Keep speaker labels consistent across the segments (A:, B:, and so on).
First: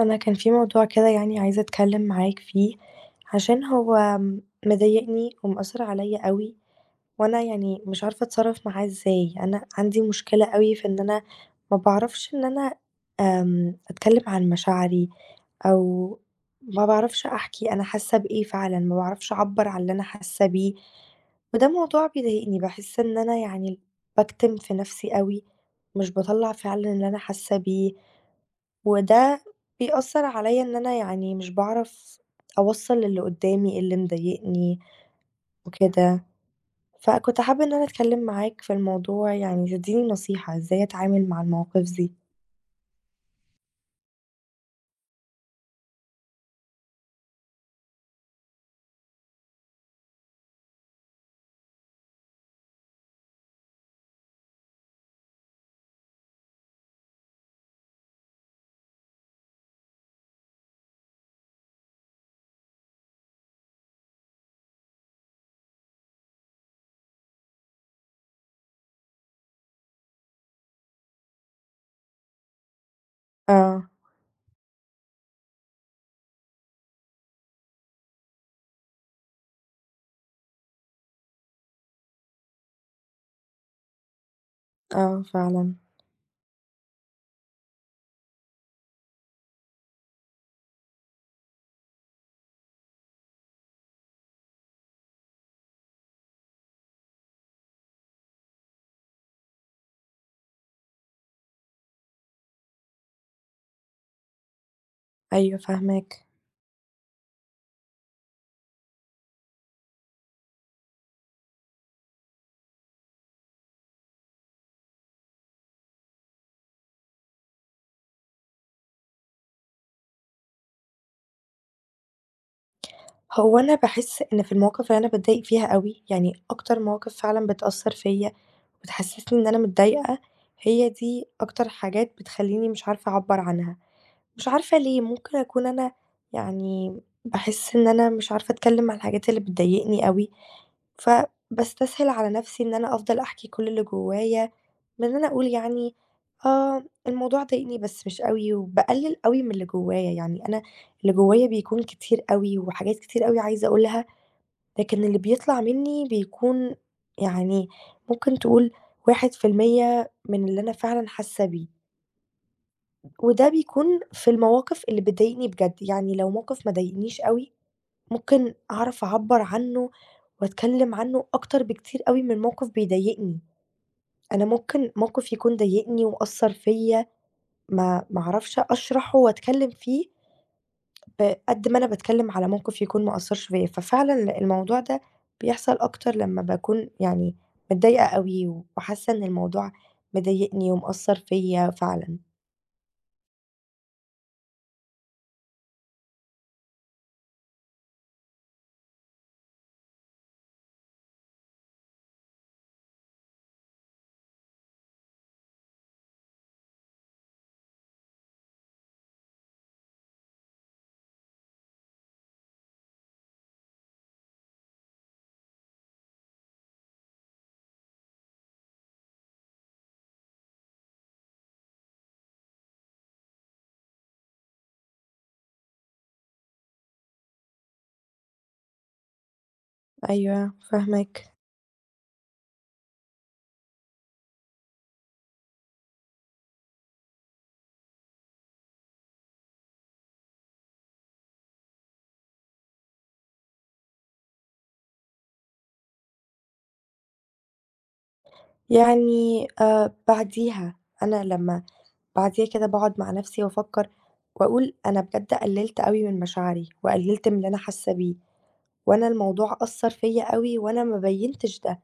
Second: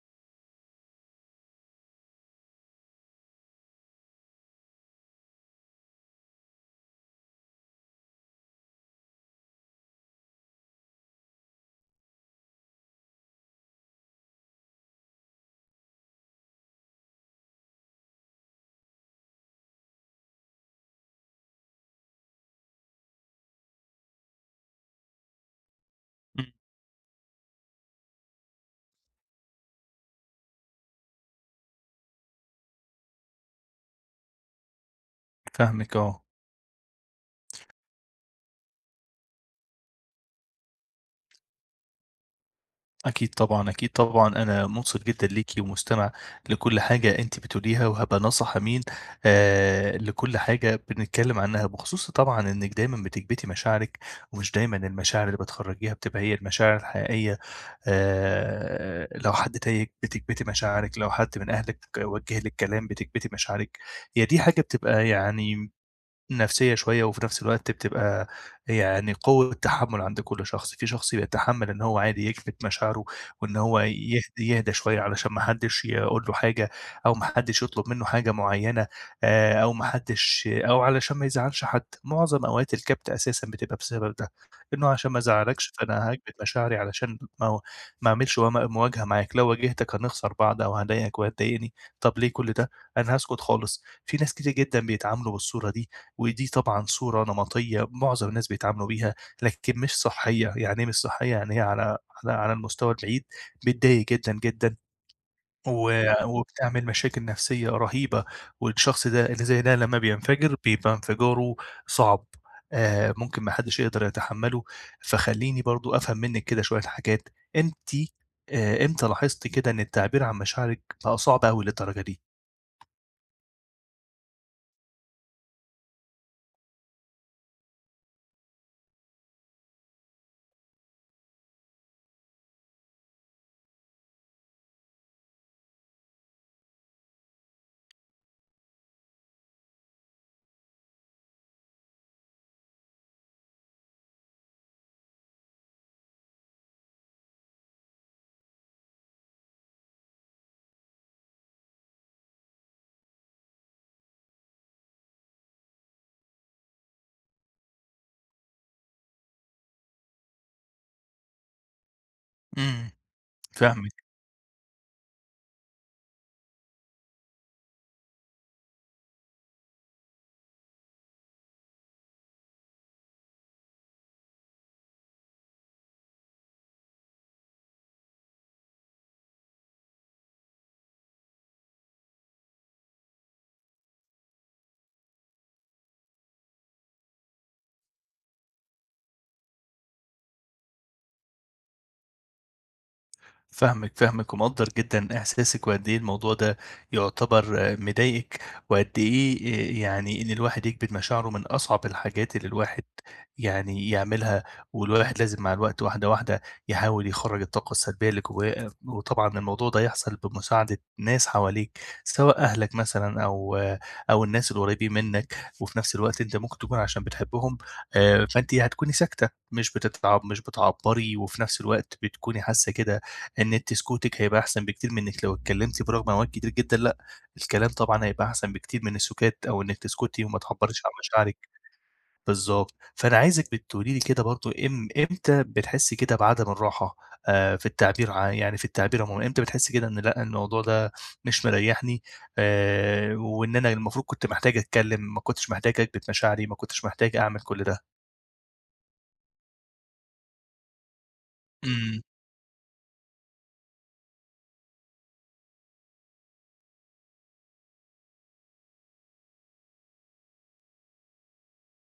A: أنا كان في موضوع كده يعني عايزة أتكلم معاك فيه عشان هو مضايقني ومأثر عليا أوي. وأنا يعني مش عارفة أتصرف معاه إزاي. أنا عندي مشكلة أوي في إن أنا ما بعرفش إن أنا أتكلم عن مشاعري. أو ما بعرفش أحكي أنا حاسة بإيه فعلا. ما بعرفش أعبر عن اللي أنا حاسة بيه. وده موضوع بيضايقني، بحس إن أنا يعني بكتم في نفسي أوي، مش
B: إمم،
A: بطلع فعلا اللي أنا حاسة بيه. وده بيأثّر عليَّ، إن أنا يعني مش باعرف أوصّل للي قدّامي اللي مضايقني
B: فاهمِك آه،
A: وكده. فكنت حابة إن أنا أتكلّم معاك في الموضوع، يعني تدّيني نصيحة إزاي أتعامل مع المواقف دي.
B: أكيد طبعًا، أكيد طبعًا، أنا مُنصِت جدًا ليكِ ومُستمع لكل حاجة أنتِ بتقوليها، وهابقى ناصح أمين لكل حاجة بنتكلم عنها، بخصوص طبعًا إنِّك دايمًا بتكبتي مشاعرِك، ومش دايمًا المشاعر اللي بتخرّجيها بتبقى هي المشاعر الحقيقية، لو حد تايهِك بتكبتي مشاعرِك، لو حد من أهلِك وجّه لِك كلام بتكبتي مشاعرِك، هي دي حاجة بتبقى يعني نفسية شوية، وفي نفس الوقت بتبقى يعني قوة تحمُّل عند كل شخص، في شخص بيتحمّل إن هو عادي يكبت مشاعره، وإن هو
A: آه.
B: يهدى شوية علشان ما حدّش يقول له حاجة، أو ما حدّش يطلب منّه حاجة معيّنة، أو ما حدّش أو علشان ما يزعّلش حد، معظم أوقات الكبت أساسًا بتبقى بسبب ده، إنه عشان ما
A: آه
B: أزعّلكش
A: فعلًا.
B: فأنا هاكبت مشاعري علشان ما أعملش وما مواجهة معاك، لو واجهتك هنخسر بعض أو هاضايقك وهتضايقني، طَب ليه كل ده؟ أنا هاسكت خالص، في ناس كتير جدًا بيتعاملوا بالصورة دي، ودي طبعًا صورة نمطية معظم الناس بيتعاملوا بيها، لكن مش صحّية، يعني إيه مش صحّية؟ يعني هي على على المستوى البعيد بتضايق جدًا، جدًا،
A: أيوه
B: و آه.
A: فاهماك.
B: وبتعمل مشاكل نفسية رهيبة، والشخص ده اللي زي ده لمّا بينفجر بيبقى انفجاره صعب، ممكن ما حدش يقدر يتحمّله، فخلّيني برضه أفهم منِّك كده شوية حاجات، أنتِ إمتى لاحظتِ كده إن التعبير عن مشاعرِك بقى صعب أوي للدرجة دي؟
A: هو أنا باحس إن في المواقف اللي أنا باتضايق فيها أوي، يعني أكتر مواقف فعلًا بتأثّر فيَّ وبتحسّسني إن أنا متضايقة، هي دي أكتر حاجات بتخلّيني مش عارفة أعبّر عنها. مش عارفة ليه، ممكن أكون أنا يعني باحس إن أنا مش عارفة أتكلّم عن الحاجات اللي بتضايقني أوي، فباستسهل على نَفْسي إن أنا أفضل أحكي كل اللي جوّايا، من إن أنا أقول يعني آه، الموضوع ضايقني بس مش أوي، وباقلِّل أوي من اللي جوّايا، يعني أنا اللي جوّايا بيكون كتير أوي وحاجات كتير أوي عايزة أقولها، لكن اللي بيطلع منّي بيكون يعني ممكن تقول 1% من اللي أنا فعلًا حاسة بيه.
B: إمم،
A: وده بيكون
B: فاهمِك.
A: في المواقف اللي بتضايقني بجد، يعني لو موقف ما ضايقنيش أوي، ممكن أعرف أعبّر عنه وأتكلّم عنه أكتر بكتير أوي من موقف بيضايقني. أنا ممكن موقف يكون ضايقني وأثّر فيّا ما أعرفش أشرحه وأتكلّم فيه بقد ما أنا باتكلّم على موقف يكون ما أثّرش فيّا، ففعلًا الموضوع ده بيحصل أكتر لمّا باكون يعني متضايقة أوي وحاسة إن الموضوع مضايقني ومأثّر فيّا فعلًا.
B: فاهمِك، فاهمِك ومقدّر جدًا إحساسِك وقد إيه الموضوع ده يعتبر مضايقِك، وقد إيه يعني إن الواحد يكبت مشاعره من أصعب الحاجات اللي الواحد يعني يعملها، والواحد لازم مع الوقت واحدة، واحدة يحاول يخرّج الطاقة السلبية اللي جواه، وطبعًا الموضوع ده يحصل بمساعدة ناس حواليك، سواء أهلك مثلًا أو الناس القريبين منّك، وفي نفس الوقت أنت ممكن تكون عشان بتحبهم فأنتِ هتكوني ساكتة، مش بتعبّري، وفي نفس الوقت بتكوني حاسة كده إن أنتِ سكوتِك هيبقى أحسن بكتير من إنِّك لو اتكلمتِ برغم أوقات كتير جدًا لأ، الكلام طبعًا هيبقى أحسن بكتير من السُكات أو إنِّك تسكتي وما
A: أيوه،
B: تعبّريش عن
A: فاهماك.
B: مشاعرِك، بالضبط. فأنا عايزِك بتقولي لي كده برضه إمتى بتحسّي كده بعدم الراحة في التعبير يعني في التعبير عمومًا، إمتى بتحسّي كده إن لأ، الموضوع ده مش مريّحني وإن أنا المفروض كنت محتاج أتكلم، ما كنتش محتاج أكبت مشاعري، ما كنتش محتاج أعمل كل ده؟
A: يعني بعديها، أنا لمّا
B: إمم،
A: بعديها كده باقعد مع نفسي وأفكّر وأقول أنا بجد قلّلت أوي من مشاعري، وقلّلت من اللي أنا حاسة بيه، وأنا الموضوع أثّر فيّا أوي وأنا ما بيّنتش ده،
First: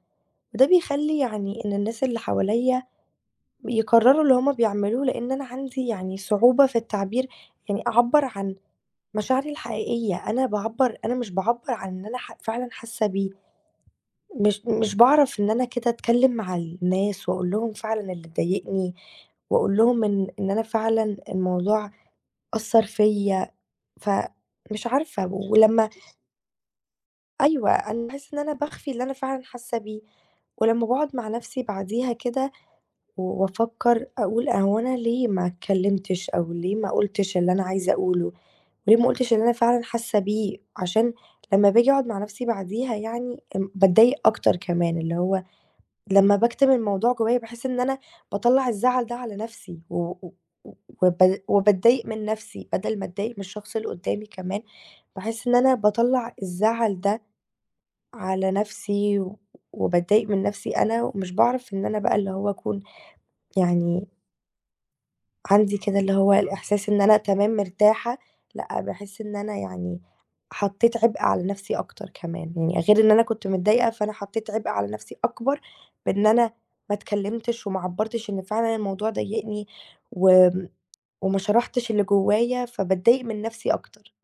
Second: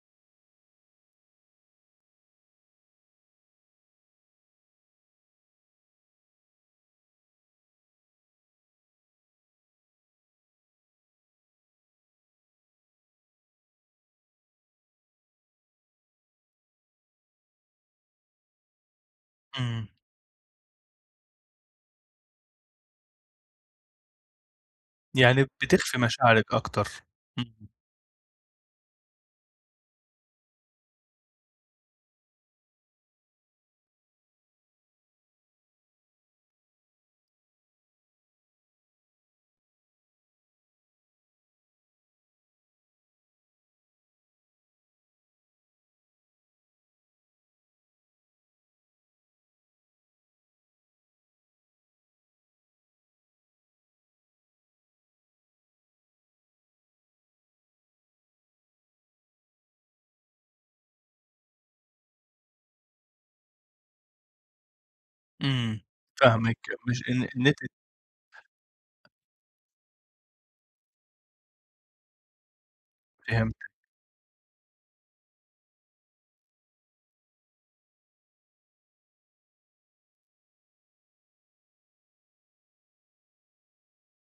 A: وده بيخلّي يعني إن الناس اللي حواليّا يكرّروا اللي هُم بيعملوه، لإن أنا عندي يعني صعوبة في التعبير، يعني أعبّر عن مشاعري الحقيقية. أنا باعبّر، أنا مش باعبّر عن اللي أنا فعلًا حاسة بيه. مش باعرف إن أنا كده أتكلّم مع الناس وأقول لهم فعلًا اللي ضايقني، وأقول
B: إمم.
A: لهم إن إن أنا فعلًا الموضوع أثّر فيّا، فمش عارفة
B: يعني
A: ولمّا.
B: بتخفي مشاعرِك أكتر. إمم.
A: أيوه، أنا باحس إن أنا باخفي اللي أنا فعلًا حاسة بيه، ولمّا باقعد مع نفسي بعديها كده و وأفكّر أقول هو أنا ليه ما اتكلّمتش أو ليه ما قُلتش اللي أنا عايزة أقوله، وليه ما قُلتش اللي أنا فعلًا حاسة بيه، عشان لمّا باجي أقعد مع نفسي بعديها يعني باتضايق أكتر كمان، اللي هو لمّا باكتم الموضوع جوايا باحس إن أنا باطلّع الزعل ده على نفسي، و و وب وباتضايق من نفسي بدل ما أتضايق من الشخص اللي قدّامي كمان، باحس إن أنا باطلّع الزعل ده على نفسي، وباتضايق من نفسي أنا، ومش باعرف إن أنا بقى اللي هو أكون يعني عندي
B: إمم،
A: كده اللي هو
B: فاهمِك،
A: الإحساس إن
B: مش
A: أنا
B: إن
A: تمام
B: أنتِ
A: مرتاحة، لأ باحس إن أنا يعني حطيت عبء على نفسي أكتر كمان، يعني غير إن أنا كنت
B: فهمت
A: متضايقة فأنا حطيت عبء على نفسي أكبر بإن أنا ما اتكلمتش وما عبّرتش إن فعلًا الموضوع ضايقني وآمم، وما شرحتش اللي جوايا، فباتضايق من نفسي أكتر.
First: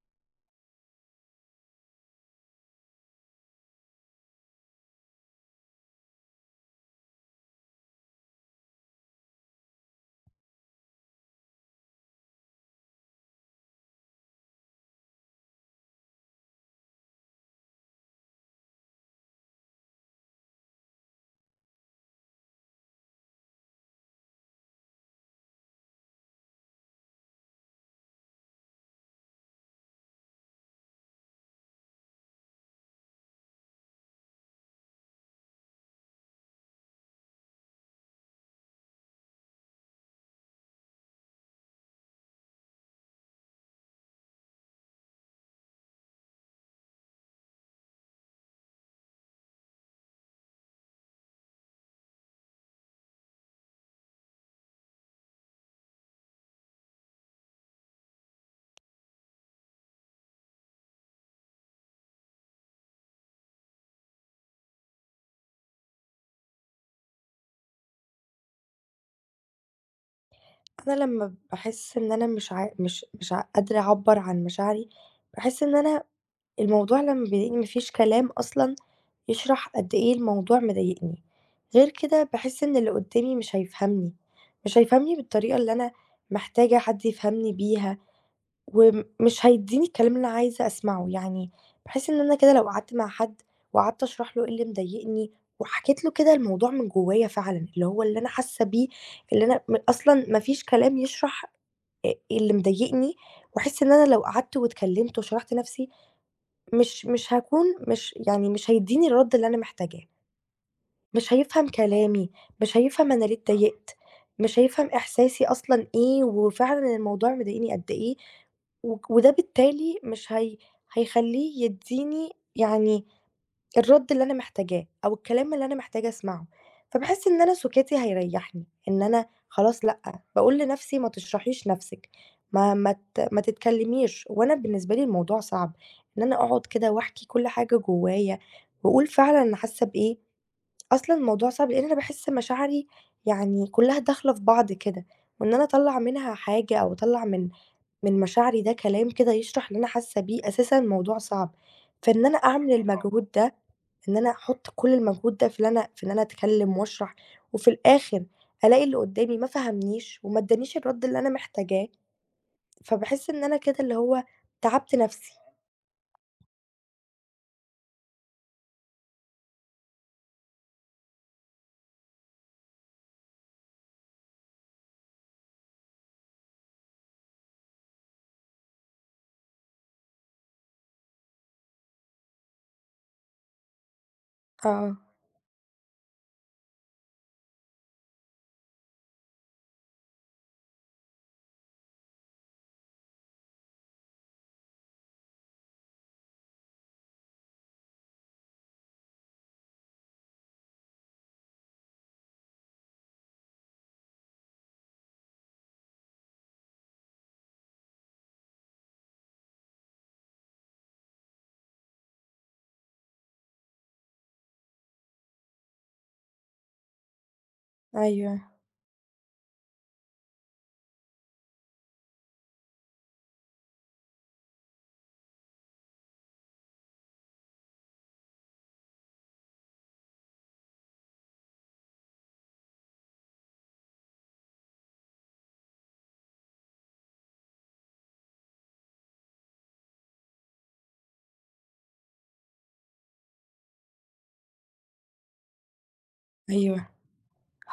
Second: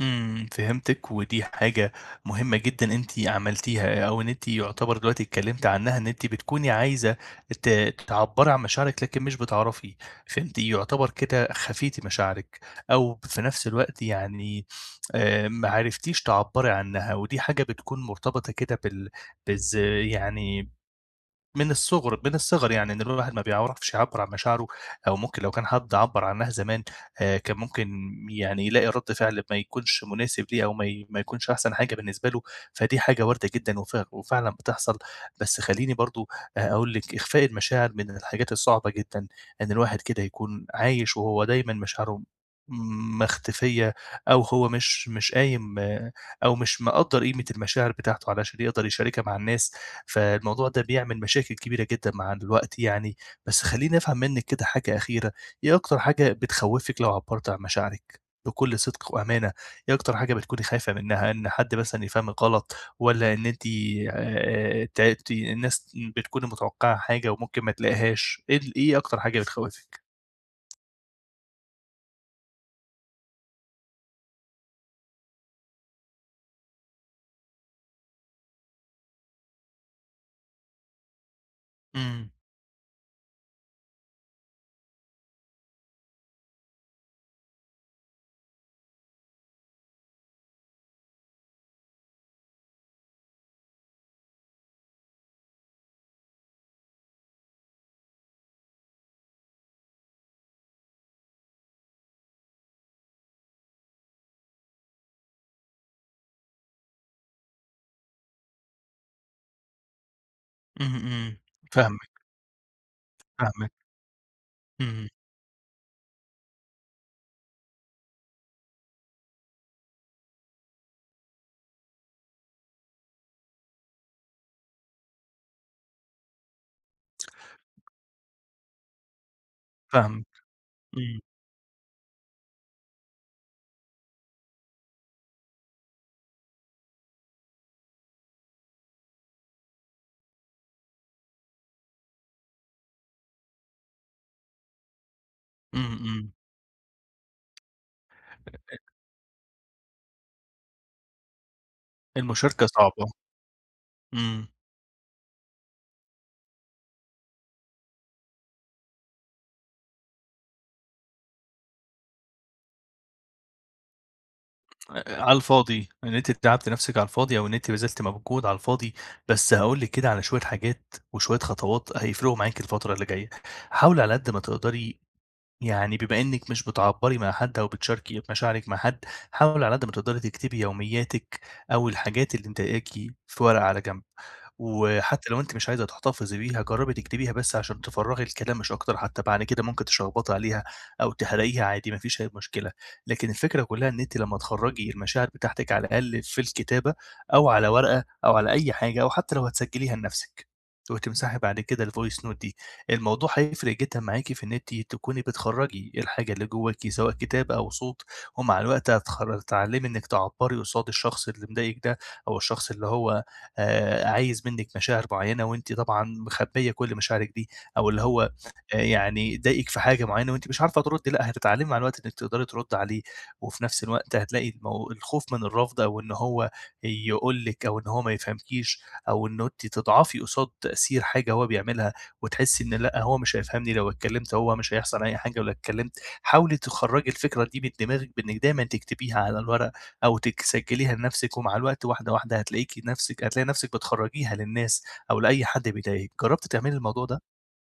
B: فهمتِك، ودي حاجة مهمة جدًا أنتِ عملتيها، أو إن أنتِ يعتبر دلوقتي اتكلمتِ عنها، إن أنتِ بتكوني عايزة ت تعبّري عن مشاعرِك لكن مش بتعرفي، فأنتِ يعتبر كده خفيتِ مشاعرِك، أو في نفس الوقت يعني ما عرفتيش تعبّري عنها، ودي حاجة بتكون مرتبطة كده بال بالذ يعني من الصغر يعني إن الواحد ما بيعرفش يعبّر عن مشاعره، أو ممكن لو كان حد عبّر عنها زمان كان ممكن يعني يلاقي رد فعل ما يكونش مناسب ليه أو ما يكونش أحسن حاجة بالنسبة له، فدي حاجة واردة جدًا وفعلًا بتحصل، بس خلّيني برضه أقول لِك إخفاء المشاعر من الحاجات الصعبة جدًا، إن الواحد كده يكون عايش وهو دايمًا مشاعره مختفية أو هو مش قايم أو مش مقدّر قيمة المشاعر بتاعته علشان يقدر يشاركها مع الناس. فالموضوع ده بيعمل مشاكل كبيرة جدًا مع الوقت يعني، بس خلّيني أفهم منِّك كده حاجة أخيرة، إيه أكتر حاجة بتخوّفِك لو عبّرتِ عن مشاعرِك بكل صدق وأمانة؟ إيه أكتر حاجة بتكوني خايفة منها، إن حد مثلًا يفهمِك غلط والّا إن أنتِ ت ت الناس بتكوني متوقّعة حاجة وممكن ما تلاقيهاش، إيه أكتر حاجة بتخوّفِك؟
A: أنا لمّا باحس إن أنا مش عا مش مش ع قادرة أعبّر عن مشاعري، باحس إن أنا الموضوع لمّا بيضايقني ما فيش كلام أصلًا يشرح قد إيه الموضوع مضايقني، غير
B: إمم،
A: كده باحس إن اللي قدامي مش هيفهمني، مش هيفهمني بالطريقة اللي أنا محتاجة حد يفهمني بيها، ومش هيديني الكلام اللي أنا عايزة أسمعه، يعني باحس إن أنا كده لو قعدت مع حد وقعدت أشرح له إيه اللي مضايقني، وحكيت له كده الموضوع من جوايا فعلًا، اللي هو اللي أنا حاسة بيه، اللي أنا أصلًا ما فيش كلام يشرح اللي مضايقني، واحس إن أنا لو قعدت واتكلمت وشرحت نفسي مش مش هاكون مش يعني مش هيديني الرد اللي أنا محتاجاه.
B: إمم،
A: مش
B: إمم.
A: هيفهم
B: فاهمِك،
A: كلامي، مش هيفهم أنا ليه
B: فاهمِك،
A: اتضايقت، مش هيفهم
B: إمم،
A: إحساسي أصلًا إيه، وفعلًا الموضوع مضايقني قد إيه، وده بالتالي مش هيخلّيه يدّيني يعني الرَد اللي أنا محتاجاه، أو الكلام اللي أنا محتاجة أسمعه، فباحس إن أنا سُكوتي هيريحني، إن أنا خلاص لأ،
B: فاهمِك.
A: باقول لنفسي ما
B: إمم،
A: تشرحيش نفسِك، ما تتكلميش، وأنا بالنسبة لي الموضوع صعب، إن أنا أقعد كده وأحكي كل حاجة جوايا، وأقول فعلًا أنا حاسة بإيه، أصلًا الموضوع صعب، لإن أنا باحس مشاعري يعني كلّها داخلة في بعض كده، وإن أنا
B: إمم،
A: أطلّع
B: إمم.
A: منها حاجة أو أطلّع من مشاعري، ده كلام كده يشرح اللي أنا حاسة بيه، أساسًا الموضوع صعب، فإن أنا
B: المشاركة
A: أعمل
B: صعبة.
A: المجهود ده، إن أنا
B: إمم.
A: أحُط كل المجهود ده في اللي أنا في إن أنا أتكلّم وأشرح، وفي الآخر ألاقي اللي قدّامي ما فهمنيش وما ادّانيش الرَد اللي أنا محتاجاه، فباحس إن أنا كده اللي هو تعبت نَفْسي.
B: على الفاضي، إن أنتِ تعبتِ نَفْسِك على الفاضي أو إن أنتِ بذلتِ مجهود على الفاضي، بس هاقول لِك كده على شوية حاجات وشوية خطوات هيفرقوا معاكِ الفترة اللي جاية. حاولي على قد ما تقدري يعني بما إنِّك مش بتعبّري مع حد أو بتشاركي مشاعرِك مع حد، حاولي على قد ما تقدري تكتبي يومياتِك أو الحاجات اللي مضايقاكِ في ورقة على جنب،
A: آه.
B: وحتى لو أنتِ مش عايزة تحتفظي بيها جرّبي تكتبيها بس عشان تفرّغي الكلام مش أكتر، حتى بعد كده ممكن تشخبطي عليها أو تحرقيها عادي ما فيش أي مشكلة، لكن الفكرة كلّها إن أنتِ لمّا تخرّجي المشاعر بتاعتِك على الأقل في الكتابة أو على ورقة أو على أي حاجة أو حتى لو هتسجّليها لنَفْسِك، وتمسحي بعد كده الvoice note دي. الموضوع هيفرق جدًا معاكِ في إن أنتِ تكوني بتخرّجي الحاجة اللي جواكِ سواء كتاب أو صوت، ومع الوقت هتتعلمي إنِّك تعبّري قصاد الشخص اللي مضايقِك ده، أو الشخص اللي هو عايز منِّك مشاعر معيّنة وأنتِ طبعًا مخبيّة كل مشاعرِك دي، أو اللي هو
A: أيوه،
B: يعني ضايقِك في حاجة معيّنة وأنتِ مش عارفة تردّي، لأ هتتعلمي مع الوقت إنِّك تقدري تردّي عليه، وفي نفس الوقت هتلاقي الخوف من الرفض أو إن هو يقول لِك أو إن هو ما يفهمكيش، أو إنه أنتِ تضعفي قصاد تأثير حاجة هو بيعملها. وتحسي إن لأ، هو مش هيفهمني لو اتكلمت، هو مش هيحصل أي حاجة لو اتكلمت. حاولي تخرّجي الفكرة دي من دماغِك بإنِّك دايمًا تكتبيها على الورق أو تسجّليها لنفسِك، ومع الوقت واحدة، واحدة هتلاقي نفسِك بتخرّجيها للناس أو لأي حد بيضايقِك. جرّبتِ تعملي
A: أيوه.
B: الموضوع ده؟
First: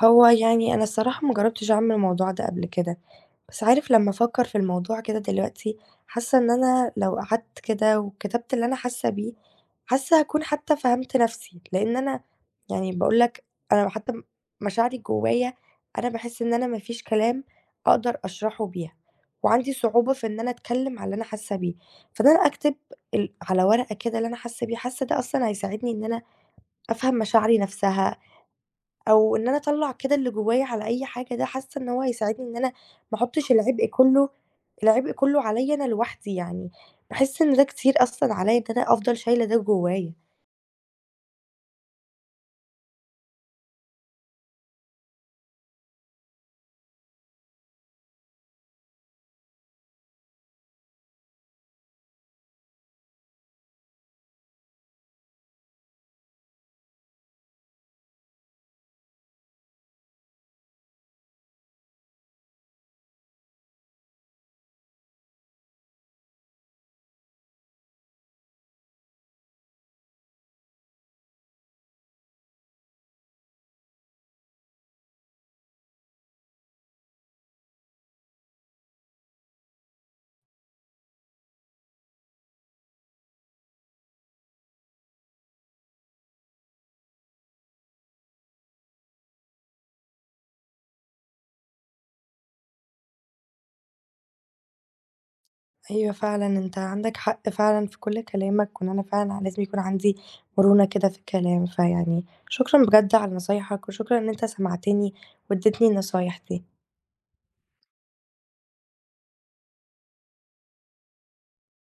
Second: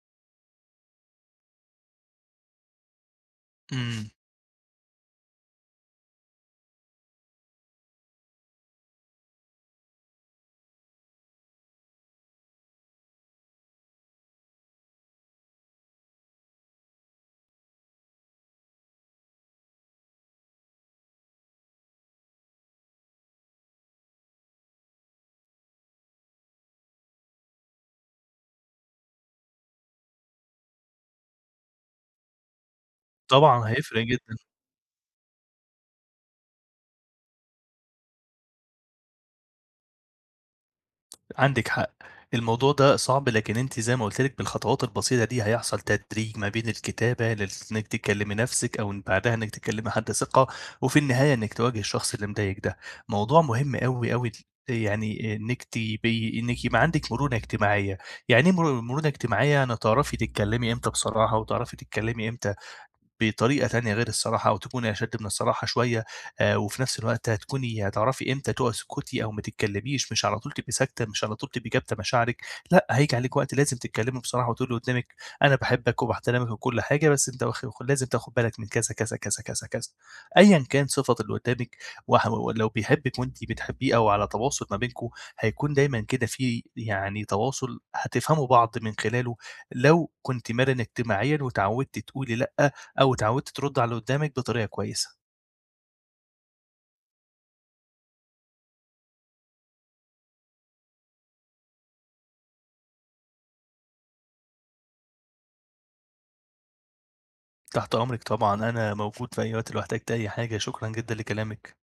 A: هو يعني أنا الصراحة ما جرّبتش أعمل الموضوع ده قبل كده. بس عارف
B: إمم.
A: لمّا أفكّر في الموضوع كده دلوقتي، حاسة إن أنا لو قعدت كده وكتبت اللي أنا حاسة بيه، حاسة هاكون حتى فهمت نفسي، لإن أنا يعني باقول لك أنا حتى مشاعري جوايا أنا باحس إن أنا ما فيش كلام أقدر أشرحه بيها، وعندي صعوبة في إن أنا أتكلم على اللي أنا حاسة بيه، فإن أنا أكتب على ورقة كده اللي أنا حاسة بيه، حاسة ده أصلًا هيساعدني إن أنا أفهم مشاعري نفسها، أو إن أنا أطلّع كده اللي جوايا على أي حاجة ده حاسة إن هو هيساعدني إن أنا ما أحطّش
B: طبعًا هيفرق جدًا.
A: العبء كلّه عليّا أنا لوحدي يعني، باحس إن ده كتير أصلًا عليّا إن أنا أفضل شايلة ده جوايا.
B: عندِك حق، الموضوع ده صعب، لكن أنتِ زي ما قُلت لِك بالخطوات البسيطة دي هيحصل تدريج ما بين الكتابة إنِّك تكلّمي نَفْسِك أو إن بعدها إنِّك تكلّمي حد ثقة، وفي النهاية إنِّك تواجهي الشخص اللي مضايقِك ده. موضوع مهم أوي، أوي يعني إنِّك يبقى عندِك مرونة اجتماعية، يعني إيه مرونة اجتماعية؟ يعني تعرفي تتكلّمي إمتى بصراحة وتعرفي تتكلّمي إمتى بطريقة تانية غير الصراحة أو تكوني أشَد من الصراحة شوية وفي نفس الوقت هتعرفي إمتى تسكُتي أو ما تتكلّميش، مش على طول تبقي ساكتة، مش على طول تبقي كابتة مشاعرِك، لأ، هييجي عليكِ وقت لازم تتكلّمي بصراحة وتقولي اللي قُدّامِك أنا باحبك وباحترمك وكل حاجة، بس أنت لازم تاخُد بالك من كذا، كذا، كذا، كذا، كذا. أيًا كان صِفة اللي قُدّامِك ولو بيحبِّك وأنتِ بتحبّيه أو على تواصل ما بينكم، هيكون دايمًا كده في يعني تواصل هتفهموا بعض من خلاله لو كنتِ مرِنة اجتماعيًا واتعوّدتِ تقولي لأ أو اتعودت ترد على اللي قدّامِك بطريقة كويسة.
A: أيوه فعلًا أنت عندك حق فعلًا في كل كلامك، وإن أنا فعلًا لازم يكون عندي مرونة كده في الكلام، فيعني شكرًا بجد على نصايحك، وشكرًا إن أنت سمعتني وادّيتني النصايح دي.
B: تحت أمرِك طبعًا، أنا موجود في أي وقت لو احتجتِ أي حاجة، شكرًا جدًا لكلامِك.